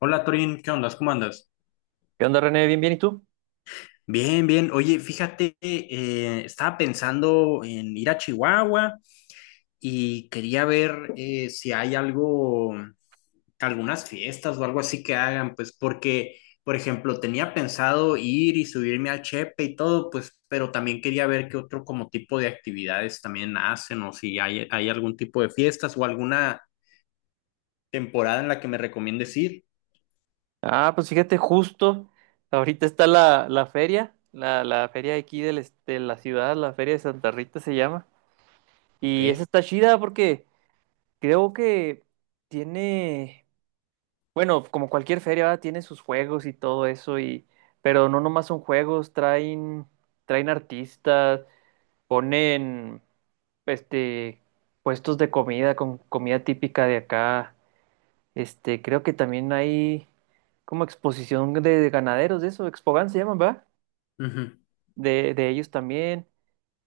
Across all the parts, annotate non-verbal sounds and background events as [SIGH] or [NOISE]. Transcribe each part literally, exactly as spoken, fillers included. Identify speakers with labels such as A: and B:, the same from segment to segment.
A: Hola Torín, ¿qué onda? ¿Cómo andas?
B: ¿Qué onda, René? Bien, bien, ¿y tú?
A: Bien, bien. Oye, fíjate, eh, estaba pensando en ir a Chihuahua y quería ver eh, si hay algo, algunas fiestas o algo así que hagan, pues porque, por ejemplo, tenía pensado ir y subirme al Chepe y todo, pues, pero también quería ver qué otro como tipo de actividades también hacen o si hay, hay algún tipo de fiestas o alguna temporada en la que me recomiendes ir.
B: Ah, pues fíjate, justo ahorita está la, la feria, la, la feria aquí del, este, de la ciudad, la feria de Santa Rita se llama.
A: Ok.
B: Y esa está chida porque creo que tiene, bueno, como cualquier feria, ¿verdad? Tiene sus juegos y todo eso, y, pero no nomás son juegos, traen, traen artistas, ponen, este, puestos de comida con comida típica de acá. Este, creo que también hay como exposición de, de ganaderos, de eso, Expogan se llaman, ¿verdad?
A: Ujú.
B: De, de ellos también.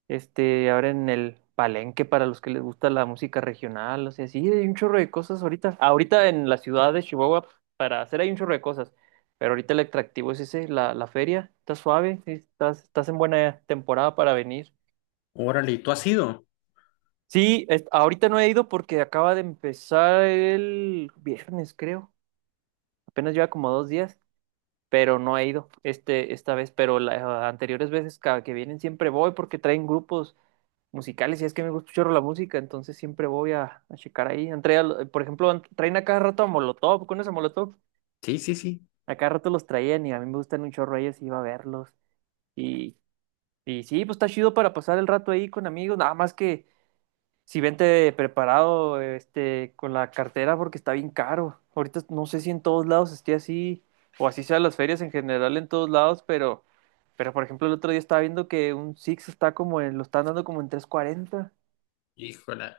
B: Este, ahora en el Palenque para los que les gusta la música regional, o sea, sí, hay un chorro de cosas ahorita. Ahorita en la ciudad de Chihuahua para hacer hay un chorro de cosas, pero ahorita el atractivo es ese, la, la feria, está suave, sí, estás, estás en buena temporada para venir.
A: Órale, ¿y tú has ido?
B: Sí, es- ahorita no he ido porque acaba de empezar el viernes, creo. Apenas lleva como dos días, pero no he ido, este, esta vez, pero las, ah, anteriores veces cada que vienen siempre voy porque traen grupos musicales y es que me gusta mucho la música, entonces siempre voy a, a checar ahí. Han traído, por ejemplo, han- traen a cada rato a Molotov, con ese Molotov,
A: Sí, sí, sí.
B: a cada rato los traían y a mí me gustan un chorro ellos y iba a verlos. Y, y sí, pues está chido para pasar el rato ahí con amigos, nada más que si vente preparado, este, con la cartera porque está bien caro. Ahorita no sé si en todos lados esté así, o así sean las ferias en general en todos lados, pero, pero por ejemplo el otro día estaba viendo que un Six está como en, lo están dando como en trescientos cuarenta.
A: Híjole.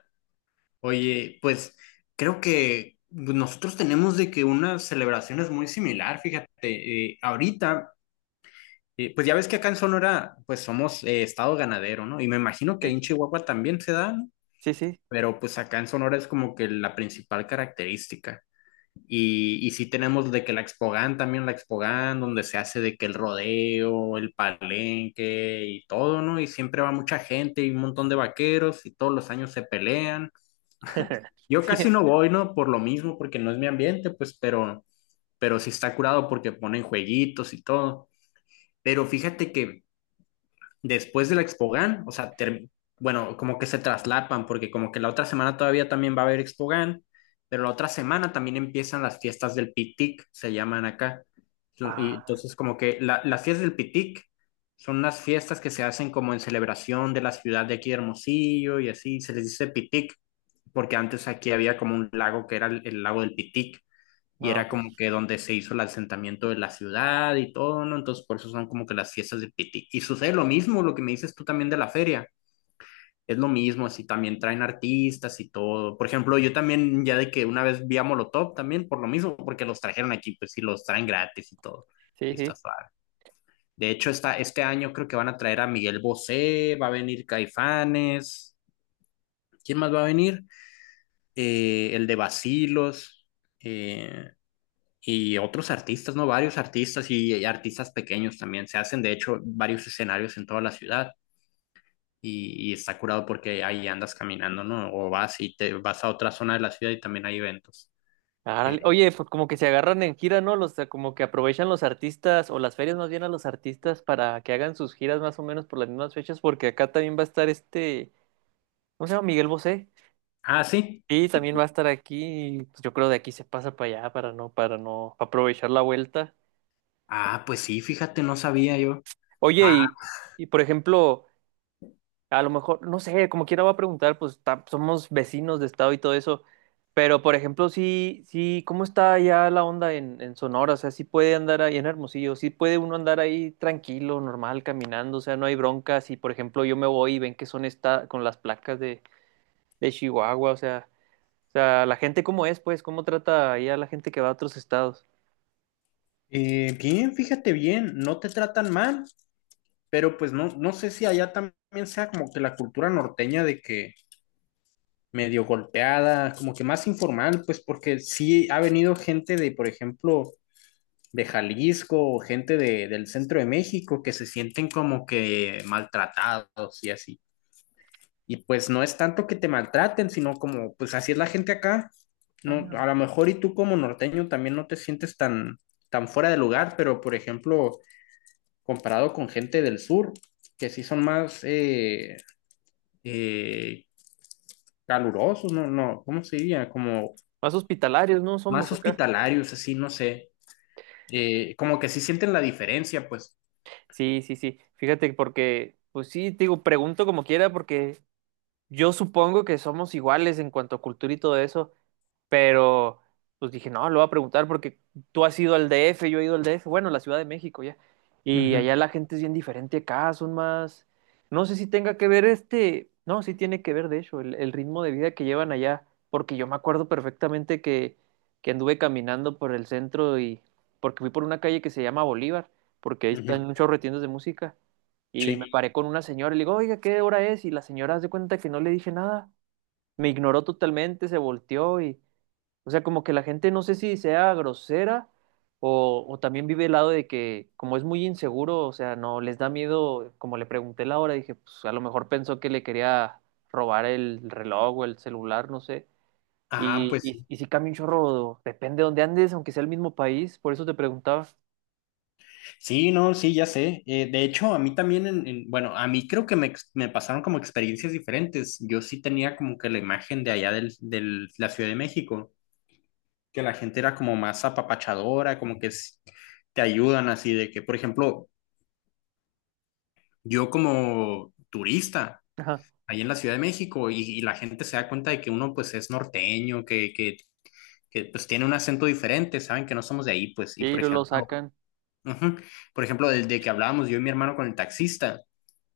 A: Oye, pues creo que nosotros tenemos de que una celebración es muy similar, fíjate, eh, ahorita, eh, pues ya ves que acá en Sonora, pues somos eh, estado ganadero, ¿no? Y me imagino que ahí
B: Sí.
A: en Chihuahua también se da, ¿no?
B: Sí, sí.
A: Pero pues acá en Sonora es como que la principal característica. Y, y sí tenemos de que la Expogan también, la Expogan, donde se hace de que el rodeo, el palenque y todo, ¿no? Y siempre va mucha gente y un montón de vaqueros y todos los años se pelean.
B: [LAUGHS]
A: Yo
B: Sí.
A: casi no voy, ¿no? Por lo mismo, porque no es mi ambiente, pues, pero, pero sí está curado porque ponen jueguitos y todo. Pero fíjate que después de la Expogan, o sea, ter- bueno, como que se traslapan, porque como que la otra semana todavía también va a haber Expogan, pero la otra semana también empiezan las fiestas del Pitic, se llaman acá. Y
B: Ah,
A: entonces como que la- las fiestas del Pitic son unas fiestas que se hacen como en celebración de la ciudad de aquí de Hermosillo y así, se les dice Pitic porque antes aquí había como un lago que era el, el lago del Pitic y
B: no,
A: era como
B: pues.
A: que donde se hizo el asentamiento de la ciudad y todo, ¿no? Entonces por eso son como que las fiestas del Pitic. Y sucede lo mismo, lo que me dices tú también de la feria. Es lo mismo, así también traen artistas y todo. Por ejemplo, yo también ya de que una vez vi a Molotov también por lo mismo, porque los trajeron aquí, pues sí, los traen gratis y todo.
B: Sí,
A: Y está
B: sí.
A: suave. De hecho, está, este año creo que van a traer a Miguel Bosé, va a venir Caifanes. ¿Quién más va a venir? Eh, el de Basilos, eh, y otros artistas, ¿no? Varios artistas y, y artistas pequeños también. Se hacen, de hecho, varios escenarios en toda la ciudad y, y está curado porque ahí andas caminando, ¿no? O vas y te vas a otra zona de la ciudad y también hay eventos.
B: Árale.
A: Eh,
B: Oye, pues como que se agarran en gira, ¿no? Los, como que aprovechan los artistas, o las ferias más bien a los artistas para que hagan sus giras más o menos por las mismas fechas, porque acá también va a estar, este, ¿cómo se llama? Miguel Bosé.
A: ah, sí.
B: Sí, también va a estar aquí, pues. Yo creo de aquí se pasa para allá para no, para no aprovechar la vuelta.
A: Ah, pues sí, fíjate, no sabía yo.
B: Oye,
A: Ah,
B: y, y por ejemplo, a lo mejor, no sé, como quiera va a preguntar, pues ta- somos vecinos de estado y todo eso. Pero por ejemplo, sí, sí, ¿cómo está ya la onda en, en Sonora? O sea, sí puede andar ahí en Hermosillo, sí puede uno andar ahí tranquilo, normal, caminando, o sea, no hay broncas. Y por ejemplo, yo me voy y ven que son esta con las placas de, de Chihuahua, o sea, o sea, la gente cómo es, pues, cómo trata ahí a la gente que va a otros estados.
A: eh, Bien, fíjate bien, no te tratan mal, pero pues no, no sé si allá también sea como que la cultura norteña de que medio golpeada, como que más informal, pues porque sí ha venido gente de, por ejemplo, de Jalisco o gente de, del centro de México que se sienten como que maltratados y así. Y pues no es tanto que te maltraten, sino como, pues así es la gente acá. No,
B: Ah,
A: a lo mejor y tú como norteño también no te sientes tan, tan fuera de lugar, pero por ejemplo, comparado con gente del sur, que sí son más eh, eh, calurosos, no, no, ¿cómo se diría? Como
B: más hospitalarios, ¿no? Somos
A: más
B: acá.
A: hospitalarios, así, no sé. Eh, como que sí sienten la diferencia, pues.
B: Sí, sí, sí. Fíjate, porque, pues sí, te digo, pregunto como quiera, porque yo supongo que somos iguales en cuanto a cultura y todo eso. Pero pues dije, no, lo voy a preguntar porque tú has ido al D F, yo he ido al D F, bueno, la Ciudad de México ya. Y
A: Ujú,
B: allá la gente es bien diferente acá, son más, no sé si tenga que ver, este, no, sí tiene que ver de hecho el, el ritmo de vida que llevan allá, porque yo me acuerdo perfectamente que, que anduve caminando por el centro y porque fui por una calle que se llama Bolívar, porque ahí
A: ujú,
B: están muchos retiendos de música. Y me
A: sí.
B: paré con una señora y le digo, oiga, ¿qué hora es? Y la señora hace cuenta que no le dije nada. Me ignoró totalmente, se volteó y, o sea, como que la gente no sé si sea grosera o, o también vive el lado de que como es muy inseguro, o sea, no les da miedo, como le pregunté la hora, dije, pues a lo mejor pensó que le quería robar el reloj o el celular, no sé.
A: Ah,
B: Y,
A: pues
B: y,
A: sí,
B: y si cambia un chorro, depende de dónde andes, aunque sea el mismo país, por eso te preguntaba. [LAUGHS]
A: sí, no, sí, ya sé. Eh, de hecho, a mí también, en, en- bueno, a mí creo que me, ex- me pasaron como experiencias diferentes. Yo sí tenía como que la imagen de allá del, del- la Ciudad de México, que la gente era como más apapachadora, como que s- te ayudan así de que, por ejemplo, yo como turista
B: Ajá.
A: ahí en la Ciudad de México y, y la gente se da cuenta de que uno pues es norteño, que, que que pues tiene un acento diferente, saben que no somos de ahí, pues, y
B: Y
A: por
B: lo lo
A: ejemplo,
B: sacan.
A: ujú, por ejemplo, del de que hablábamos yo y mi hermano con el taxista,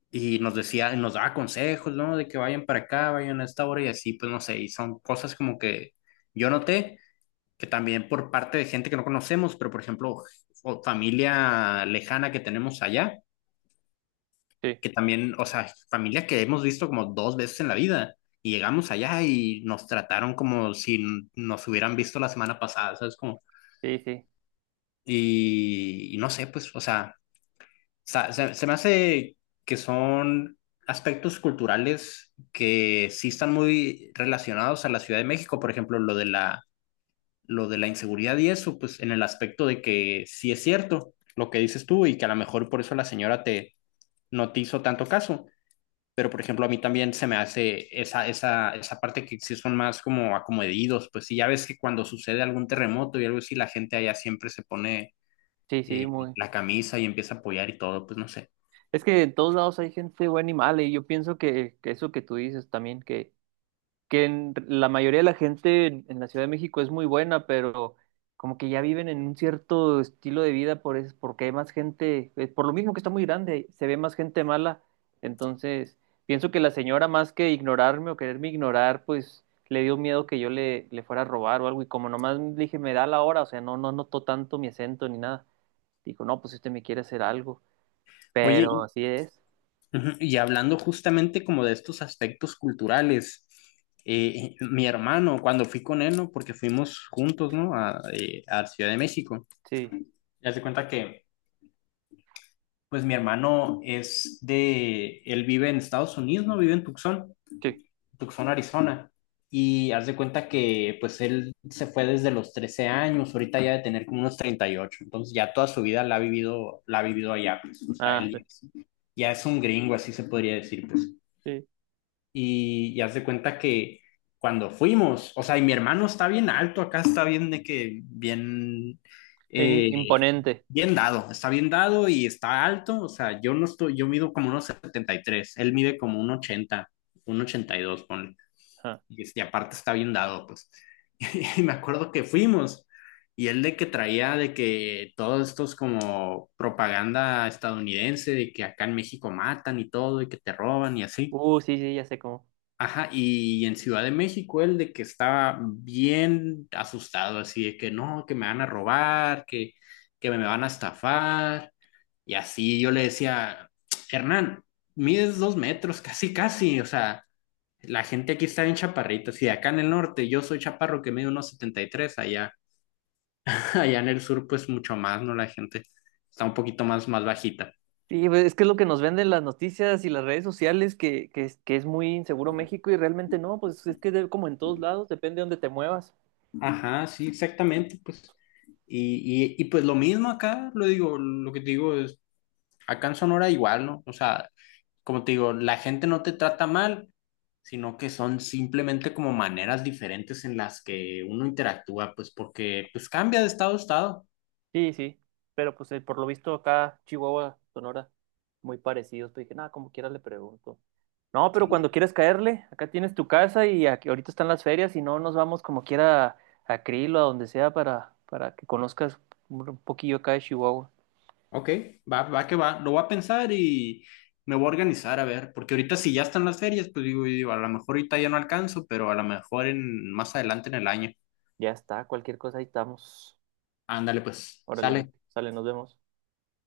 A: y nos decía, nos daba consejos, ¿no? De que vayan para acá, vayan a esta hora y así, pues no sé, y son cosas como que yo noté que también por parte de gente que no conocemos, pero por ejemplo, o familia lejana que tenemos allá,
B: Sí,
A: que también, o sea, familia que hemos visto como dos veces en la vida. Y llegamos allá y nos trataron como si nos hubieran visto la semana pasada, ¿sabes? Como,
B: sí, sí,
A: Y, y no sé, pues, o sea, sa- se, se me hace que son aspectos culturales que sí están muy relacionados a la Ciudad de México, por ejemplo, lo de la, lo de la inseguridad y eso, pues en el aspecto de que sí es cierto lo que dices tú y que a lo mejor por eso la señora te, no te hizo tanto caso, pero por ejemplo a mí también se me hace esa, esa, esa parte que sí son más como acomedidos, pues si ya ves que cuando sucede algún terremoto y algo así, la gente allá siempre se pone
B: sí, sí,
A: eh,
B: muy.
A: la camisa y empieza a apoyar y todo, pues no sé.
B: Es que en todos lados hay gente buena y mala, y yo pienso que, que eso que tú dices también, que que en- la mayoría de la gente en, en la Ciudad de México es muy buena, pero como que ya viven en un cierto estilo de vida por eso, porque hay más gente, eh, por lo mismo que está muy grande, se ve más gente mala. Entonces, pienso que la señora, más que ignorarme o quererme ignorar, pues le dio miedo que yo le, le fuera a robar o algo. Y como nomás le dije, me da la hora, o sea, no, no notó tanto mi acento ni nada. Dijo, no, pues usted me quiere hacer algo.
A: Oye,
B: Pero
A: y,
B: así es.
A: ujú, y hablando justamente como de estos aspectos culturales, eh, eh, mi hermano, cuando fui con él, ¿no? Porque fuimos juntos, ¿no? A, eh, a Ciudad de México.
B: Sí,
A: Ya se cuenta que, pues mi hermano es de, él vive en Estados Unidos, ¿no? Vive en Tucson.
B: sí.
A: Tucson, Arizona. Y haz de cuenta que pues él se fue desde los trece años, ahorita ya de tener como unos treinta y ocho entonces ya toda su vida la ha vivido, la ha vivido allá, pues, o sea,
B: Ah,
A: él
B: sí.
A: ya es, ya es un gringo, así se podría decir, pues.
B: Sí.
A: Y, y haz de cuenta que cuando fuimos, o sea, y mi hermano está bien alto, acá está bien de que, bien,
B: En-
A: eh,
B: imponente.
A: bien dado, está bien dado y está alto, o sea, yo no estoy, yo mido como unos setenta y tres él mide como un ochenta un ochenta y dos ponle. Y, este, aparte está bien dado, pues. [LAUGHS] Y me acuerdo que fuimos y él de que traía de que todos estos como propaganda estadounidense de que acá en México matan y todo y que te roban y así.
B: Uh, sí, sí, ya sé cómo.
A: Ajá, y en Ciudad de México él de que estaba bien asustado, así de que no, que me van a robar, que, que me van a estafar. Y así yo le decía, Hernán, mides dos metros, casi, casi, o sea, la gente aquí está bien chaparrita. Si acá en el norte yo soy chaparro que mide unos setenta y tres, allá, [LAUGHS] allá en el sur pues mucho más, ¿no? La gente está un poquito más, más bajita.
B: Sí, pues, es que es lo que nos venden las noticias y las redes sociales, que, que, es, que es muy inseguro México y realmente no, pues es que de- como en todos lados, depende de dónde te muevas.
A: Ajá, sí, exactamente, pues. Y, y, y pues lo mismo acá, lo digo, lo que te digo es, acá en Sonora igual, ¿no? O sea, como te digo, la gente no te trata mal, sino que son simplemente como maneras diferentes en las que uno interactúa, pues porque pues cambia de estado a estado.
B: Sí, sí, pero pues, eh, por lo visto acá Chihuahua, Sonora, muy parecidos, pues dije, nada, como quiera le pregunto. No, pero
A: Sí,
B: cuando quieras caerle, acá tienes tu casa y aquí, ahorita están las ferias y no nos vamos como quiera a, a Krill o a donde sea para, para que conozcas un un poquillo acá de Chihuahua.
A: ok, va, va que va. Lo voy a pensar y me voy a organizar a ver, porque ahorita si ya están las ferias, pues digo, digo, a lo mejor ahorita ya no alcanzo, pero a lo mejor en más adelante en el año.
B: Ya está, cualquier cosa ahí estamos.
A: Ándale, pues,
B: Órale,
A: sale.
B: sale, nos vemos.